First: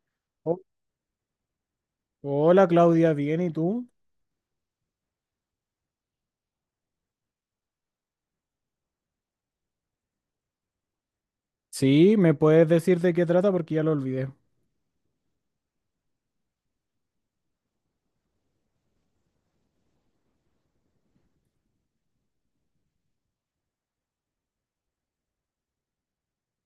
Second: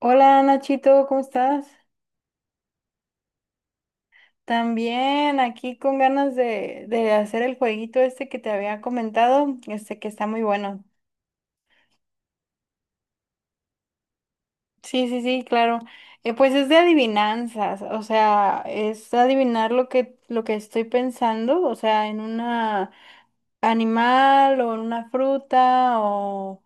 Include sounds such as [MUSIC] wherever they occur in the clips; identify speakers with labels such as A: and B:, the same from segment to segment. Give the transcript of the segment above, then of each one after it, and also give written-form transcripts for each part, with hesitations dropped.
A: Hola
B: Oh,
A: Nachito, ¿cómo estás?
B: hola Claudia, bien, ¿y tú?
A: También aquí con ganas de hacer el jueguito este que te había comentado, este que está muy bueno.
B: Sí, ¿me puedes decir de qué trata? Porque ya lo olvidé.
A: Sí, sí, sí, claro. Pues es de adivinanzas, o sea, es adivinar lo que estoy pensando, o sea, en una animal o en una fruta o,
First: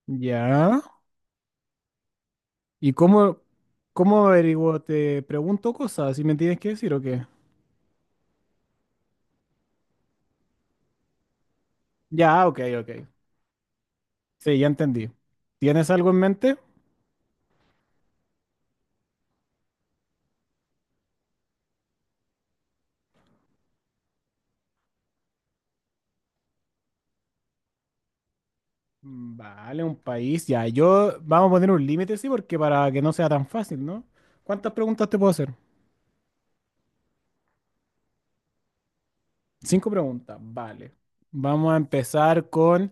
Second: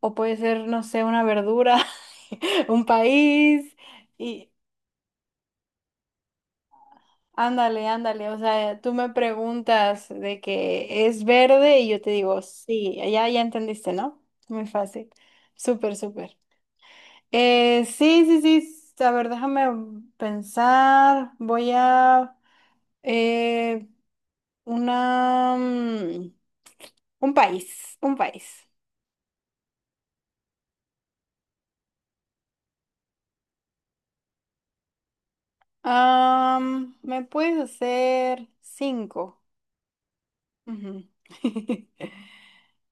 A: o puede ser,
B: Ya.
A: no sé, una verdura, [LAUGHS] un
B: ¿Y cómo,
A: país.
B: cómo averiguo? ¿Te pregunto cosas y me tienes que decir o qué?
A: Ándale, ándale, o sea, tú me preguntas de que es verde y yo te digo,
B: Ya, ok, ok.
A: sí, ya entendiste, ¿no?
B: Sí,
A: Muy
B: ya
A: fácil,
B: entendí. ¿Tienes
A: súper,
B: algo en
A: súper.
B: mente?
A: Sí, sí, sí, a ver, déjame pensar, voy a eh, una, mm, un país, un país.
B: Mm, vale, un país. Ya, yo vamos a poner un límite, sí, porque para que no sea tan fácil, ¿no? ¿Cuántas preguntas te puedo hacer?
A: ¿Me puedes hacer cinco?
B: Cinco preguntas, vale.
A: Ujú.
B: Vamos a
A: [LAUGHS]
B: empezar con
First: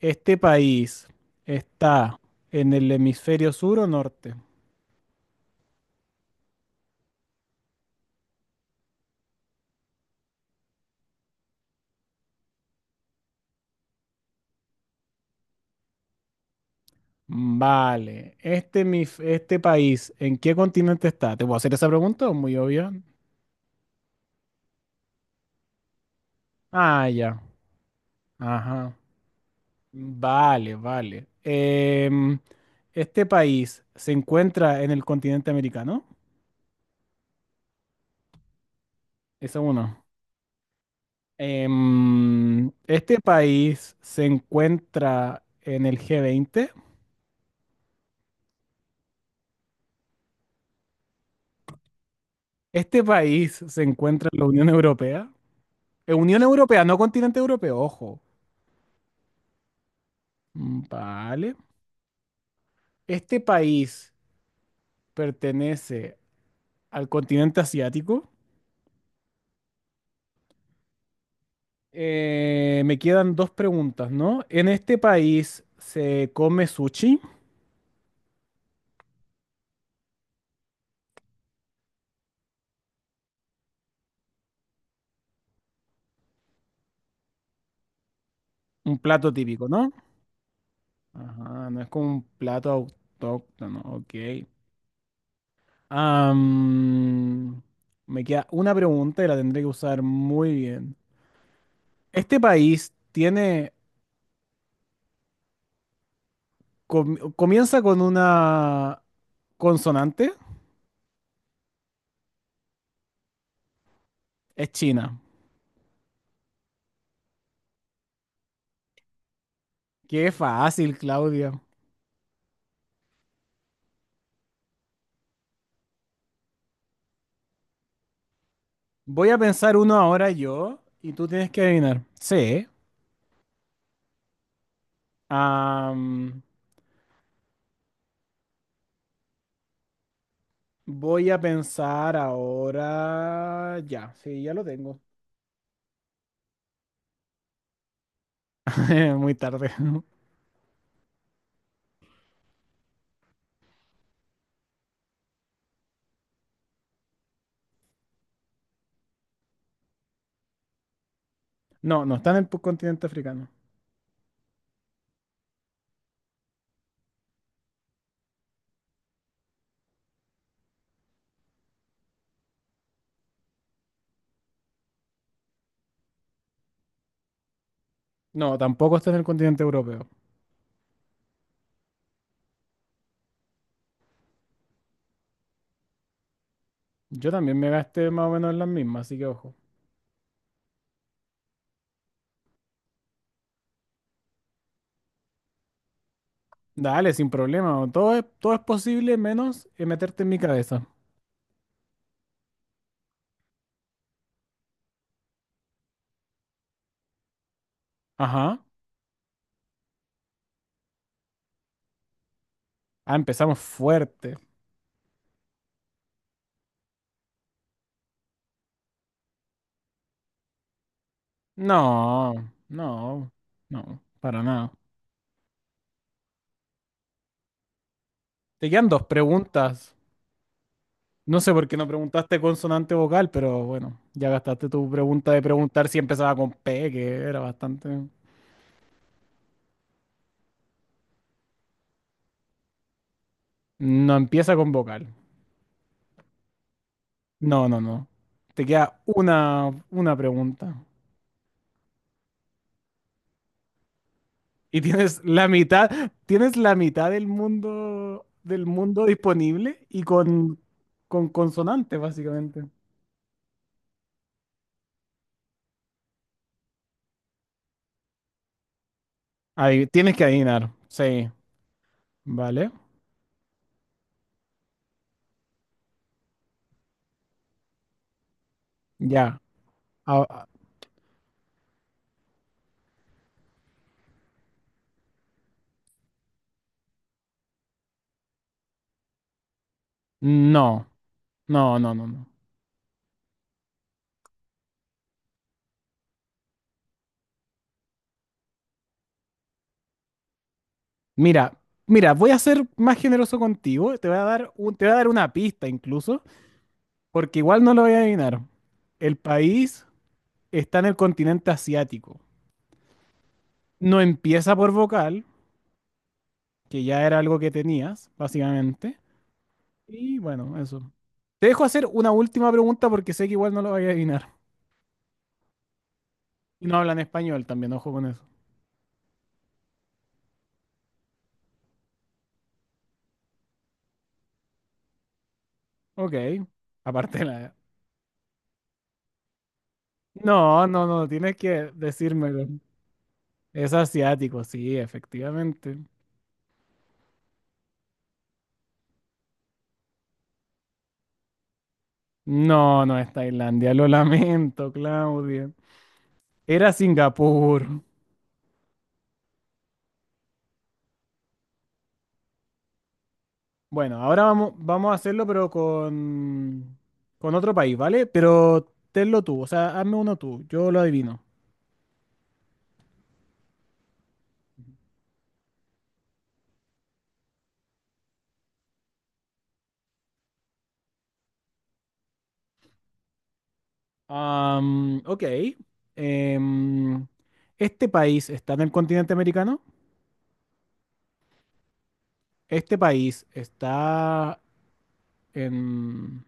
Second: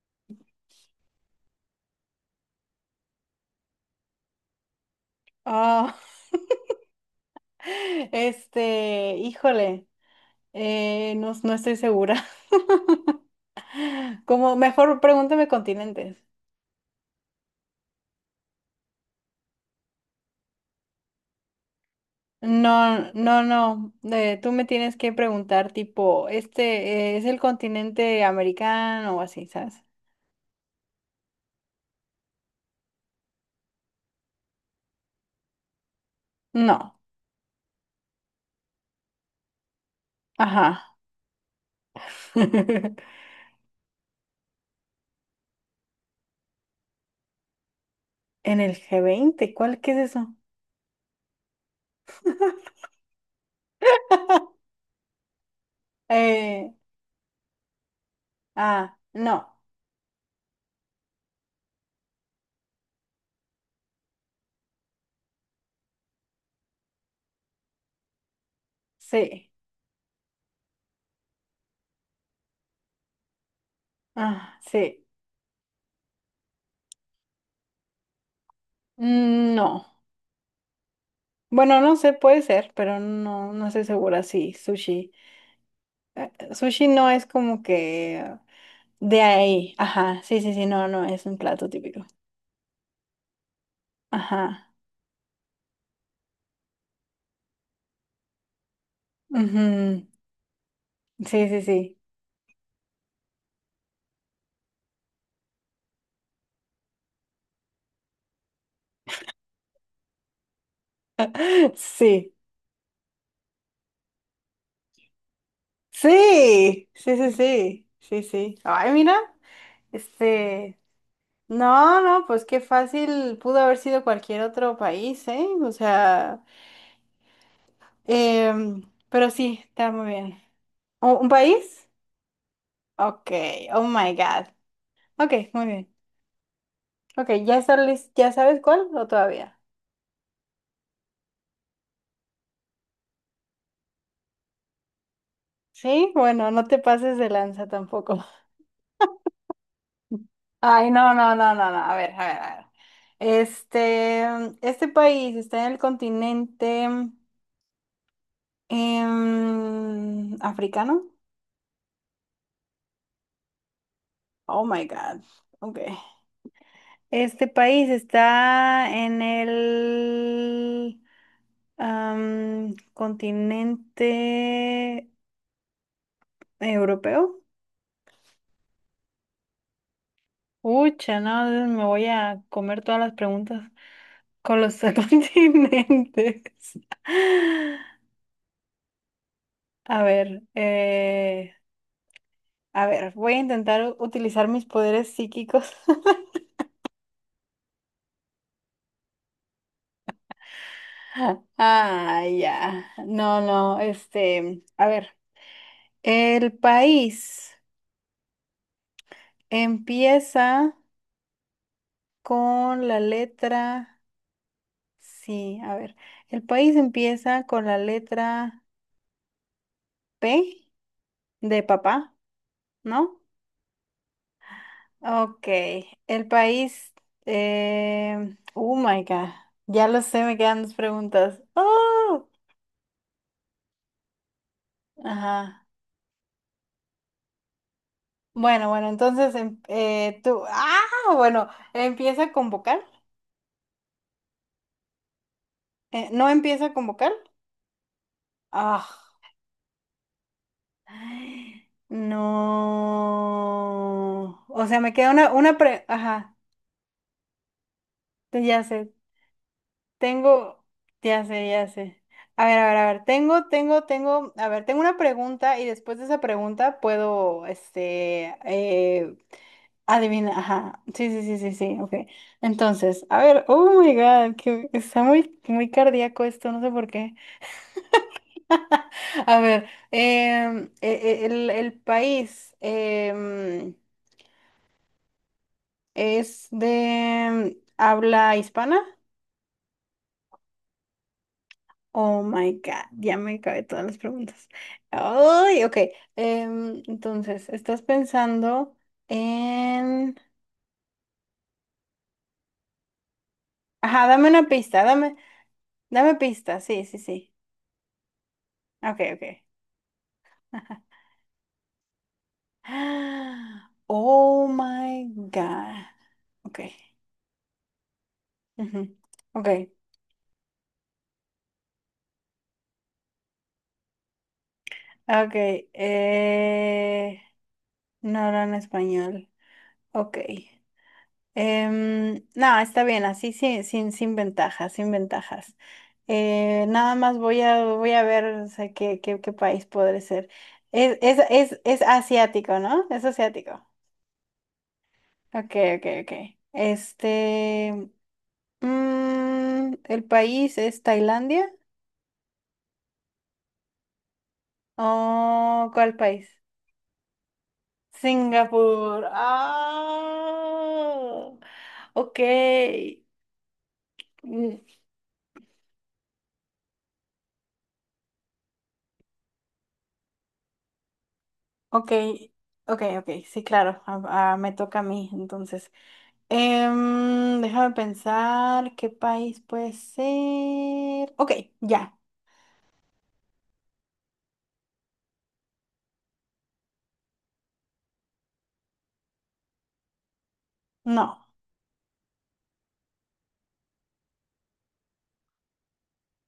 B: este país. ¿Está en el hemisferio sur o norte?
A: Ah, [LAUGHS] este, híjole, no, no estoy segura. Como mejor pregúntame continentes.
B: Mm, vale, este, mi, este país, ¿en qué continente está? ¿Te puedo hacer esa pregunta? ¿O muy obvia?
A: No, no, no. Tú me tienes que preguntar tipo,
B: Ah,
A: ¿este es el
B: ya.
A: continente
B: Ajá.
A: americano? O así, ¿sabes?
B: Vale, vale. ¿Este país se encuentra en el continente americano?
A: No.
B: Esa uno.
A: Ajá. [LAUGHS]
B: ¿Este país se encuentra en el G20?
A: ¿En el G20? ¿Cuál Qué es eso?
B: ¿Este país se encuentra en la Unión Europea? Unión
A: Eh,
B: Europea, no continente europeo, ojo.
A: no.
B: Mm, vale. ¿Este país pertenece al continente asiático?
A: Sí.
B: Me quedan dos preguntas, ¿no?
A: Ah,
B: En este
A: sí.
B: país se come sushi,
A: No. Bueno, no sé, puede ser, pero no, no estoy segura. Sí, sushi. Sushi no es como que
B: un
A: de
B: plato típico,
A: ahí.
B: ¿no?
A: Ajá. Sí, sí, sí, no, no, es un plato
B: Ajá, no es
A: típico.
B: como un plato autóctono, ok.
A: Ajá.
B: Am, me queda una pregunta y la tendré que usar
A: Ujú,
B: muy bien.
A: sí, sí, sí.
B: ¿Este país tiene, comienza con una consonante?
A: [LAUGHS] Sí.
B: Es China.
A: Sí. Sí, sí, sí. Sí, sí. Ay, mira.
B: Qué
A: Este.
B: fácil, Claudia.
A: No, no, pues qué fácil pudo haber sido cualquier otro país, ¿eh? O sea. em, pero
B: Voy a
A: sí,
B: pensar
A: está
B: uno
A: muy
B: ahora
A: bien.
B: yo y
A: ¿Un,
B: tú
A: un
B: tienes que
A: país?
B: adivinar. Sí,
A: Ok. Oh my God. Ok, muy bien.
B: Am,
A: Ok, ¿ya sabes cuál o todavía?
B: voy a pensar ahora. Ya, sí, ya lo tengo.
A: Sí, bueno, no te pases de lanza tampoco.
B: [LAUGHS] Muy tarde. [LAUGHS]
A: Ay, no, no, no, no, no. A ver, a ver, a ver. Este, este país está en el continente africano.
B: No, no está en el continente africano.
A: Oh my God. Ok. Este país está en el continente europeo.
B: No, tampoco está en el continente europeo.
A: Ucha, no, me voy a comer todas las preguntas con los [LAUGHS] continentes.
B: Yo también me gasté más o menos en las mismas, así que ojo.
A: A ver, eh, A ver, voy a intentar utilizar mis poderes psíquicos.
B: Dale, sin problema. Todo es posible menos meterte en mi cabeza.
A: [LAUGHS] Ah, ya. No, no, este, a ver. El país
B: Ajá.
A: empieza con la
B: Ah, empezamos
A: letra,
B: fuerte.
A: sí, a ver. El país empieza con la letra P de papá,
B: No,
A: ¿no?
B: no, no, para nada.
A: Ok. El país,
B: Te
A: oh
B: quedan
A: my
B: dos
A: God. Ya
B: preguntas.
A: lo sé, me quedan dos preguntas.
B: No sé por qué no
A: ¡Oh!
B: preguntaste consonante vocal, pero bueno, ya gastaste tu pregunta de
A: Ajá.
B: preguntar si empezaba con P, que era bastante...
A: Bueno, bueno, entonces ah, bueno, empieza con vocal.
B: No empieza con vocal.
A: ¿No empieza con vocal?
B: No, no, no. Te
A: Ah,
B: queda una pregunta.
A: ay, no. O sea,
B: Y
A: me queda
B: tienes
A: una,
B: la
A: una pre...
B: mitad,
A: Ajá,
B: tienes la mitad del mundo,
A: ya
B: del
A: sé,
B: mundo disponible y con,
A: tengo, ya
B: con
A: sé, ya
B: consonante,
A: sé. A ver,
B: básicamente.
A: a ver, a ver, tengo, a ver, tengo una pregunta y después de esa pregunta puedo,
B: Ahí, tienes que
A: Adivina,
B: adivinar.
A: ajá. Sí, sí,
B: Sí,
A: sí, sí, sí, ok.
B: ¿vale?
A: Entonces, a ver, oh my God, que está muy, muy cardíaco esto, no sé por qué. [LAUGHS] A
B: Ya.
A: ver,
B: Ah, ah,
A: el país es de habla hispana.
B: no, no, no, no,
A: Oh
B: no.
A: my God, ya me cabe todas las preguntas. Ay, ok. Entonces, estás pensando en...
B: Mira, mira, voy a ser más generoso contigo.
A: Ajá,
B: Te voy a
A: dame una
B: dar
A: pista, dame,
B: una pista
A: dame
B: incluso,
A: pista, sí, sí, sí.
B: porque igual no lo voy a adivinar.
A: Ok,
B: El
A: ok.
B: país está en
A: [LAUGHS]
B: el continente asiático.
A: [GASPS]
B: No
A: Oh
B: empieza por
A: my
B: vocal,
A: God. Okay.
B: que ya era algo que tenías,
A: Ujú.
B: básicamente.
A: Okay.
B: Y bueno, eso. Te dejo hacer una última pregunta porque sé que igual no lo voy a adivinar.
A: Okay.
B: Y no hablan español también, ojo con
A: No
B: eso.
A: hablan español. Okay. No, está bien, así sin ventajas, sin ventajas.
B: Ok,
A: Nada más
B: aparte de
A: voy
B: la...
A: a, voy a ver, o sea, qué país podré ser.
B: No, no,
A: Es,
B: no,
A: es,
B: tienes
A: es,
B: que
A: es
B: decírmelo.
A: asiático, ¿no? Es asiático.
B: Es asiático, sí,
A: Okay,
B: efectivamente.
A: okay, okay. Este, el país es Tailandia.
B: No, no es Tailandia, lo lamento, Claudia.
A: Oh, ¿cuál país?
B: Era Singapur.
A: Singapur. Ah, ok.
B: Bueno, ahora vamos,
A: Mm,
B: vamos a hacerlo, pero con otro país, ¿vale? Pero tenlo tú, o sea, hazme uno tú, yo lo adivino.
A: Ok, ok, ok. Sí, claro. Ah, me toca a mí, entonces. Déjame pensar qué país puede ser. Ok, ya.
B: Ok. Em, ¿Este país está en el continente americano?
A: No,
B: ¿Este país está en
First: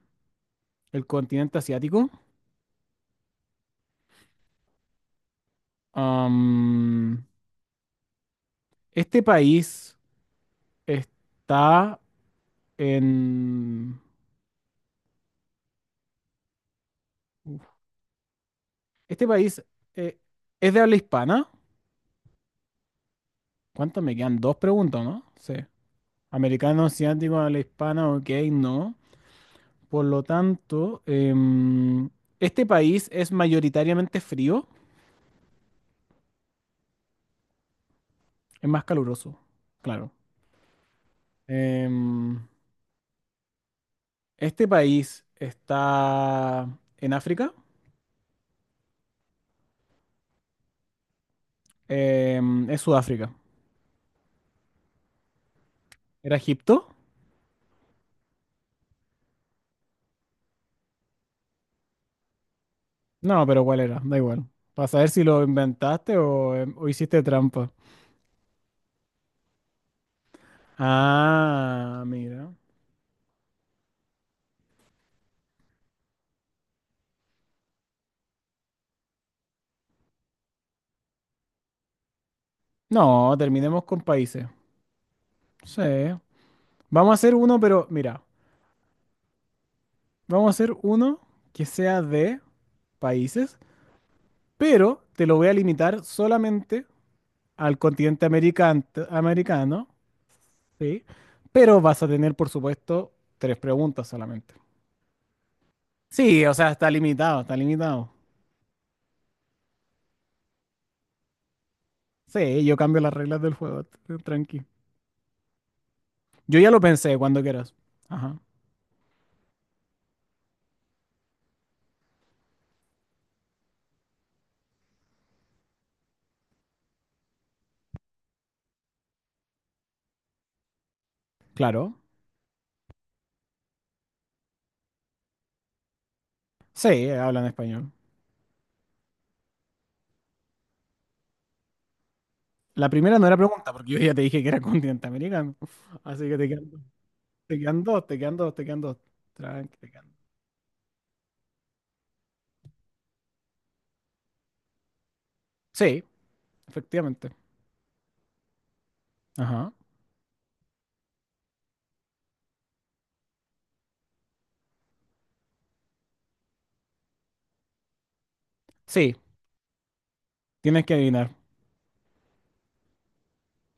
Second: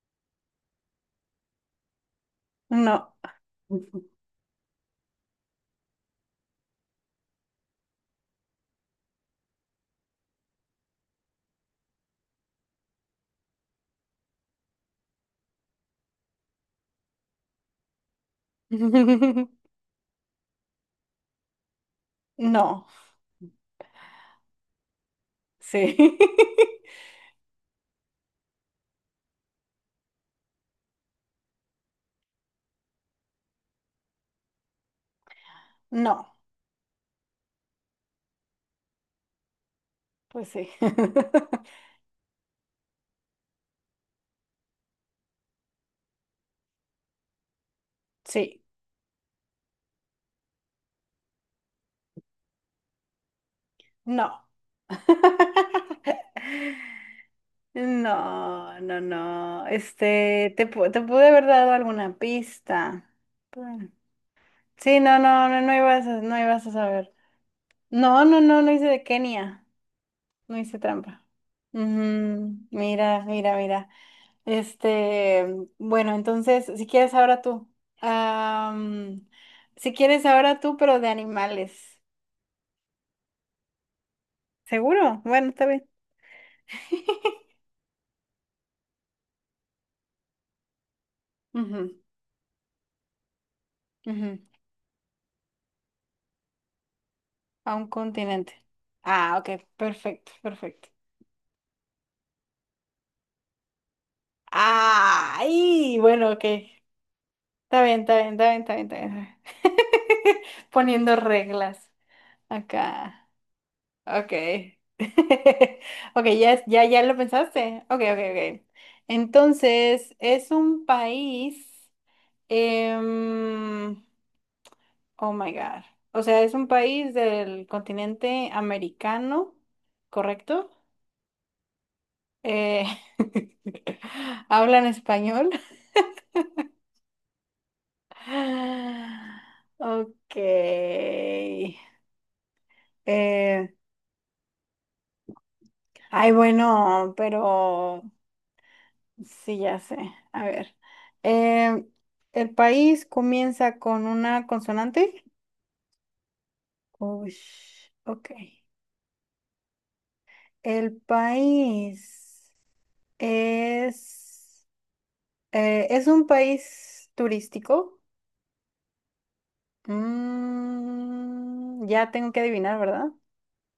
B: el continente asiático?
A: no.
B: Am, ¿Este país está en Este
A: [LAUGHS]
B: país eh, es de habla hispana.
A: No,
B: ¿Cuánto me quedan? Dos preguntas, ¿no? Sí.
A: sí. [LAUGHS]
B: Americano, asiático, habla hispana, ok, no. Por lo tanto, este país es mayoritariamente frío,
A: No,
B: es más caluroso, claro.
A: pues sí. [LAUGHS]
B: Em, este país está en África.
A: Sí,
B: Es Sudáfrica.
A: no. [LAUGHS]
B: ¿Era Egipto?
A: No, no, no. Este, te pude haber dado alguna pista.
B: No, pero ¿cuál
A: Bueno.
B: era? Da igual. Para
A: Sí,
B: saber
A: no,
B: si lo
A: no, no, no ibas
B: inventaste
A: a, no
B: o,
A: ibas a
B: o
A: saber.
B: hiciste trampa.
A: No, no, no, no hice de Kenia. No hice trampa. Ujú,
B: Ah, mira.
A: mira, mira, mira. Este, bueno, entonces, si quieres ahora tú. Am, si quieres ahora tú, pero de animales.
B: No, terminemos con países.
A: ¿Seguro? Bueno, está
B: Sí.
A: bien.
B: Vamos a
A: [LAUGHS]
B: hacer uno, pero mira, vamos a hacer uno que
A: Ujú,
B: sea de países,
A: ujú.
B: pero te lo voy a limitar solamente
A: A
B: al
A: un
B: continente
A: continente.
B: american-
A: Ah, ok,
B: americano,
A: perfecto, perfecto.
B: ¿sí? Pero vas a tener, por supuesto, tres preguntas solamente.
A: Ay, bueno, ok.
B: Sí, o sea, está
A: Está
B: limitado, está
A: bien,
B: limitado.
A: está bien, está bien, está bien, está bien. [LAUGHS] Poniendo reglas
B: Sí, yo cambio las
A: acá.
B: reglas del juego, t-
A: Ok.
B: tranqui.
A: [LAUGHS] Ok,
B: Yo ya lo
A: ya lo
B: pensé cuando quieras.
A: pensaste. Ok, ok,
B: Ajá,
A: ok. Entonces, es un país. em, oh my God. O sea, es un país del continente americano, ¿correcto?
B: claro.
A: Eh, [LAUGHS] ¿Hablan español?
B: Sí, hablan español.
A: [SIGHS] Ok.
B: La primera no era
A: Eh,
B: pregunta, porque yo ya te dije que era continente americano. [LAUGHS] Así
A: Ay,
B: que
A: bueno,
B: te quedan
A: pero
B: dos, te quedan dos, te quedan dos.
A: sí,
B: Tranqui,
A: ya
B: te
A: sé.
B: quedan dos.
A: A ver. Eh, ¿El país comienza con una consonante?
B: Sí, efectivamente.
A: Uy, ok.
B: Ajá.
A: El país es... ¿es un país turístico?
B: Sí, tienes que adivinar.
A: Ya tengo que adivinar, ¿verdad?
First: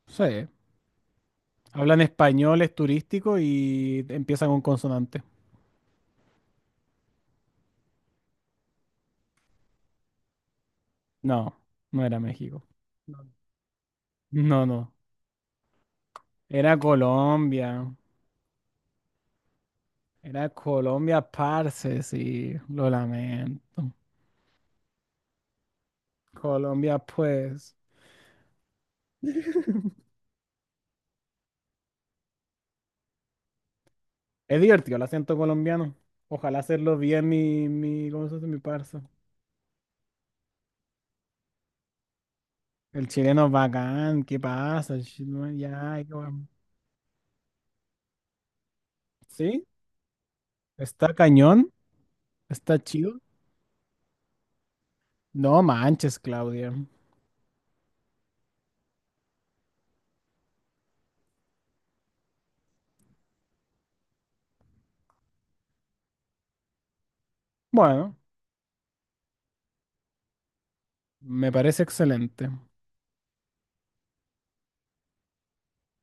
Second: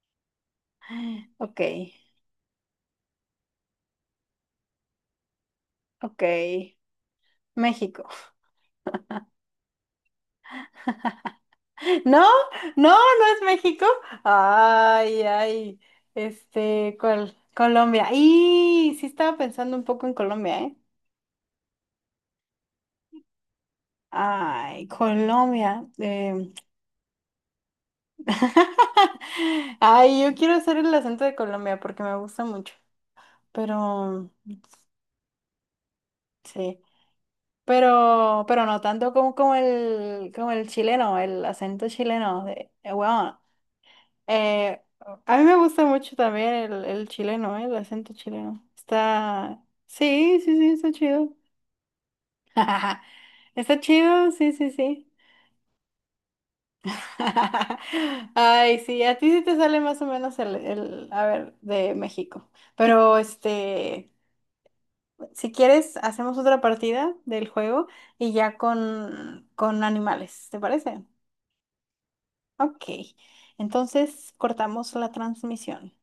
B: Sí.
A: [GASPS] [SIGHS] Ok,
B: Hablan español, es turístico y empiezan con consonante.
A: ok. México.
B: No, no era
A: No,
B: México.
A: no, no es México.
B: No, no.
A: Ay, ay,
B: Era
A: este, ¿cuál?
B: Colombia.
A: Colombia. Y sí estaba pensando un poco en
B: Era
A: Colombia, ¿eh?
B: Colombia, parce, sí. Lo lamento.
A: Ay, Colombia.
B: Colombia, pues.
A: [LAUGHS]
B: [LAUGHS]
A: Ay, yo quiero hacer el acento de Colombia porque me gusta mucho, pero
B: Es divertido el acento colombiano. Ojalá
A: sí,
B: hacerlo bien mi, ¿cómo se
A: pero,
B: dice? Mi
A: pero no
B: parso.
A: tanto como el chileno, el acento chileno de,
B: El
A: wow.
B: chileno es bacán, ¿qué
A: Eh,
B: pasa? El
A: a mí
B: chileno,
A: me gusta
B: ya, ay, qué
A: mucho
B: guam.
A: también el chileno, el acento chileno.
B: ¿Sí?
A: Sí, sí, sí, está
B: ¿Está
A: chido.
B: cañón? ¿Está chido?
A: [LAUGHS] Está chido, sí, sí, sí.
B: No manches, Claudia.
A: [LAUGHS] Ay, sí, a ti sí te sale más o menos a ver, de México. Pero este, si quieres, hacemos otra partida del juego
B: Bueno,
A: y ya con animales, ¿te parece?
B: me parece excelente.
A: Ok, entonces cortamos la transmisión.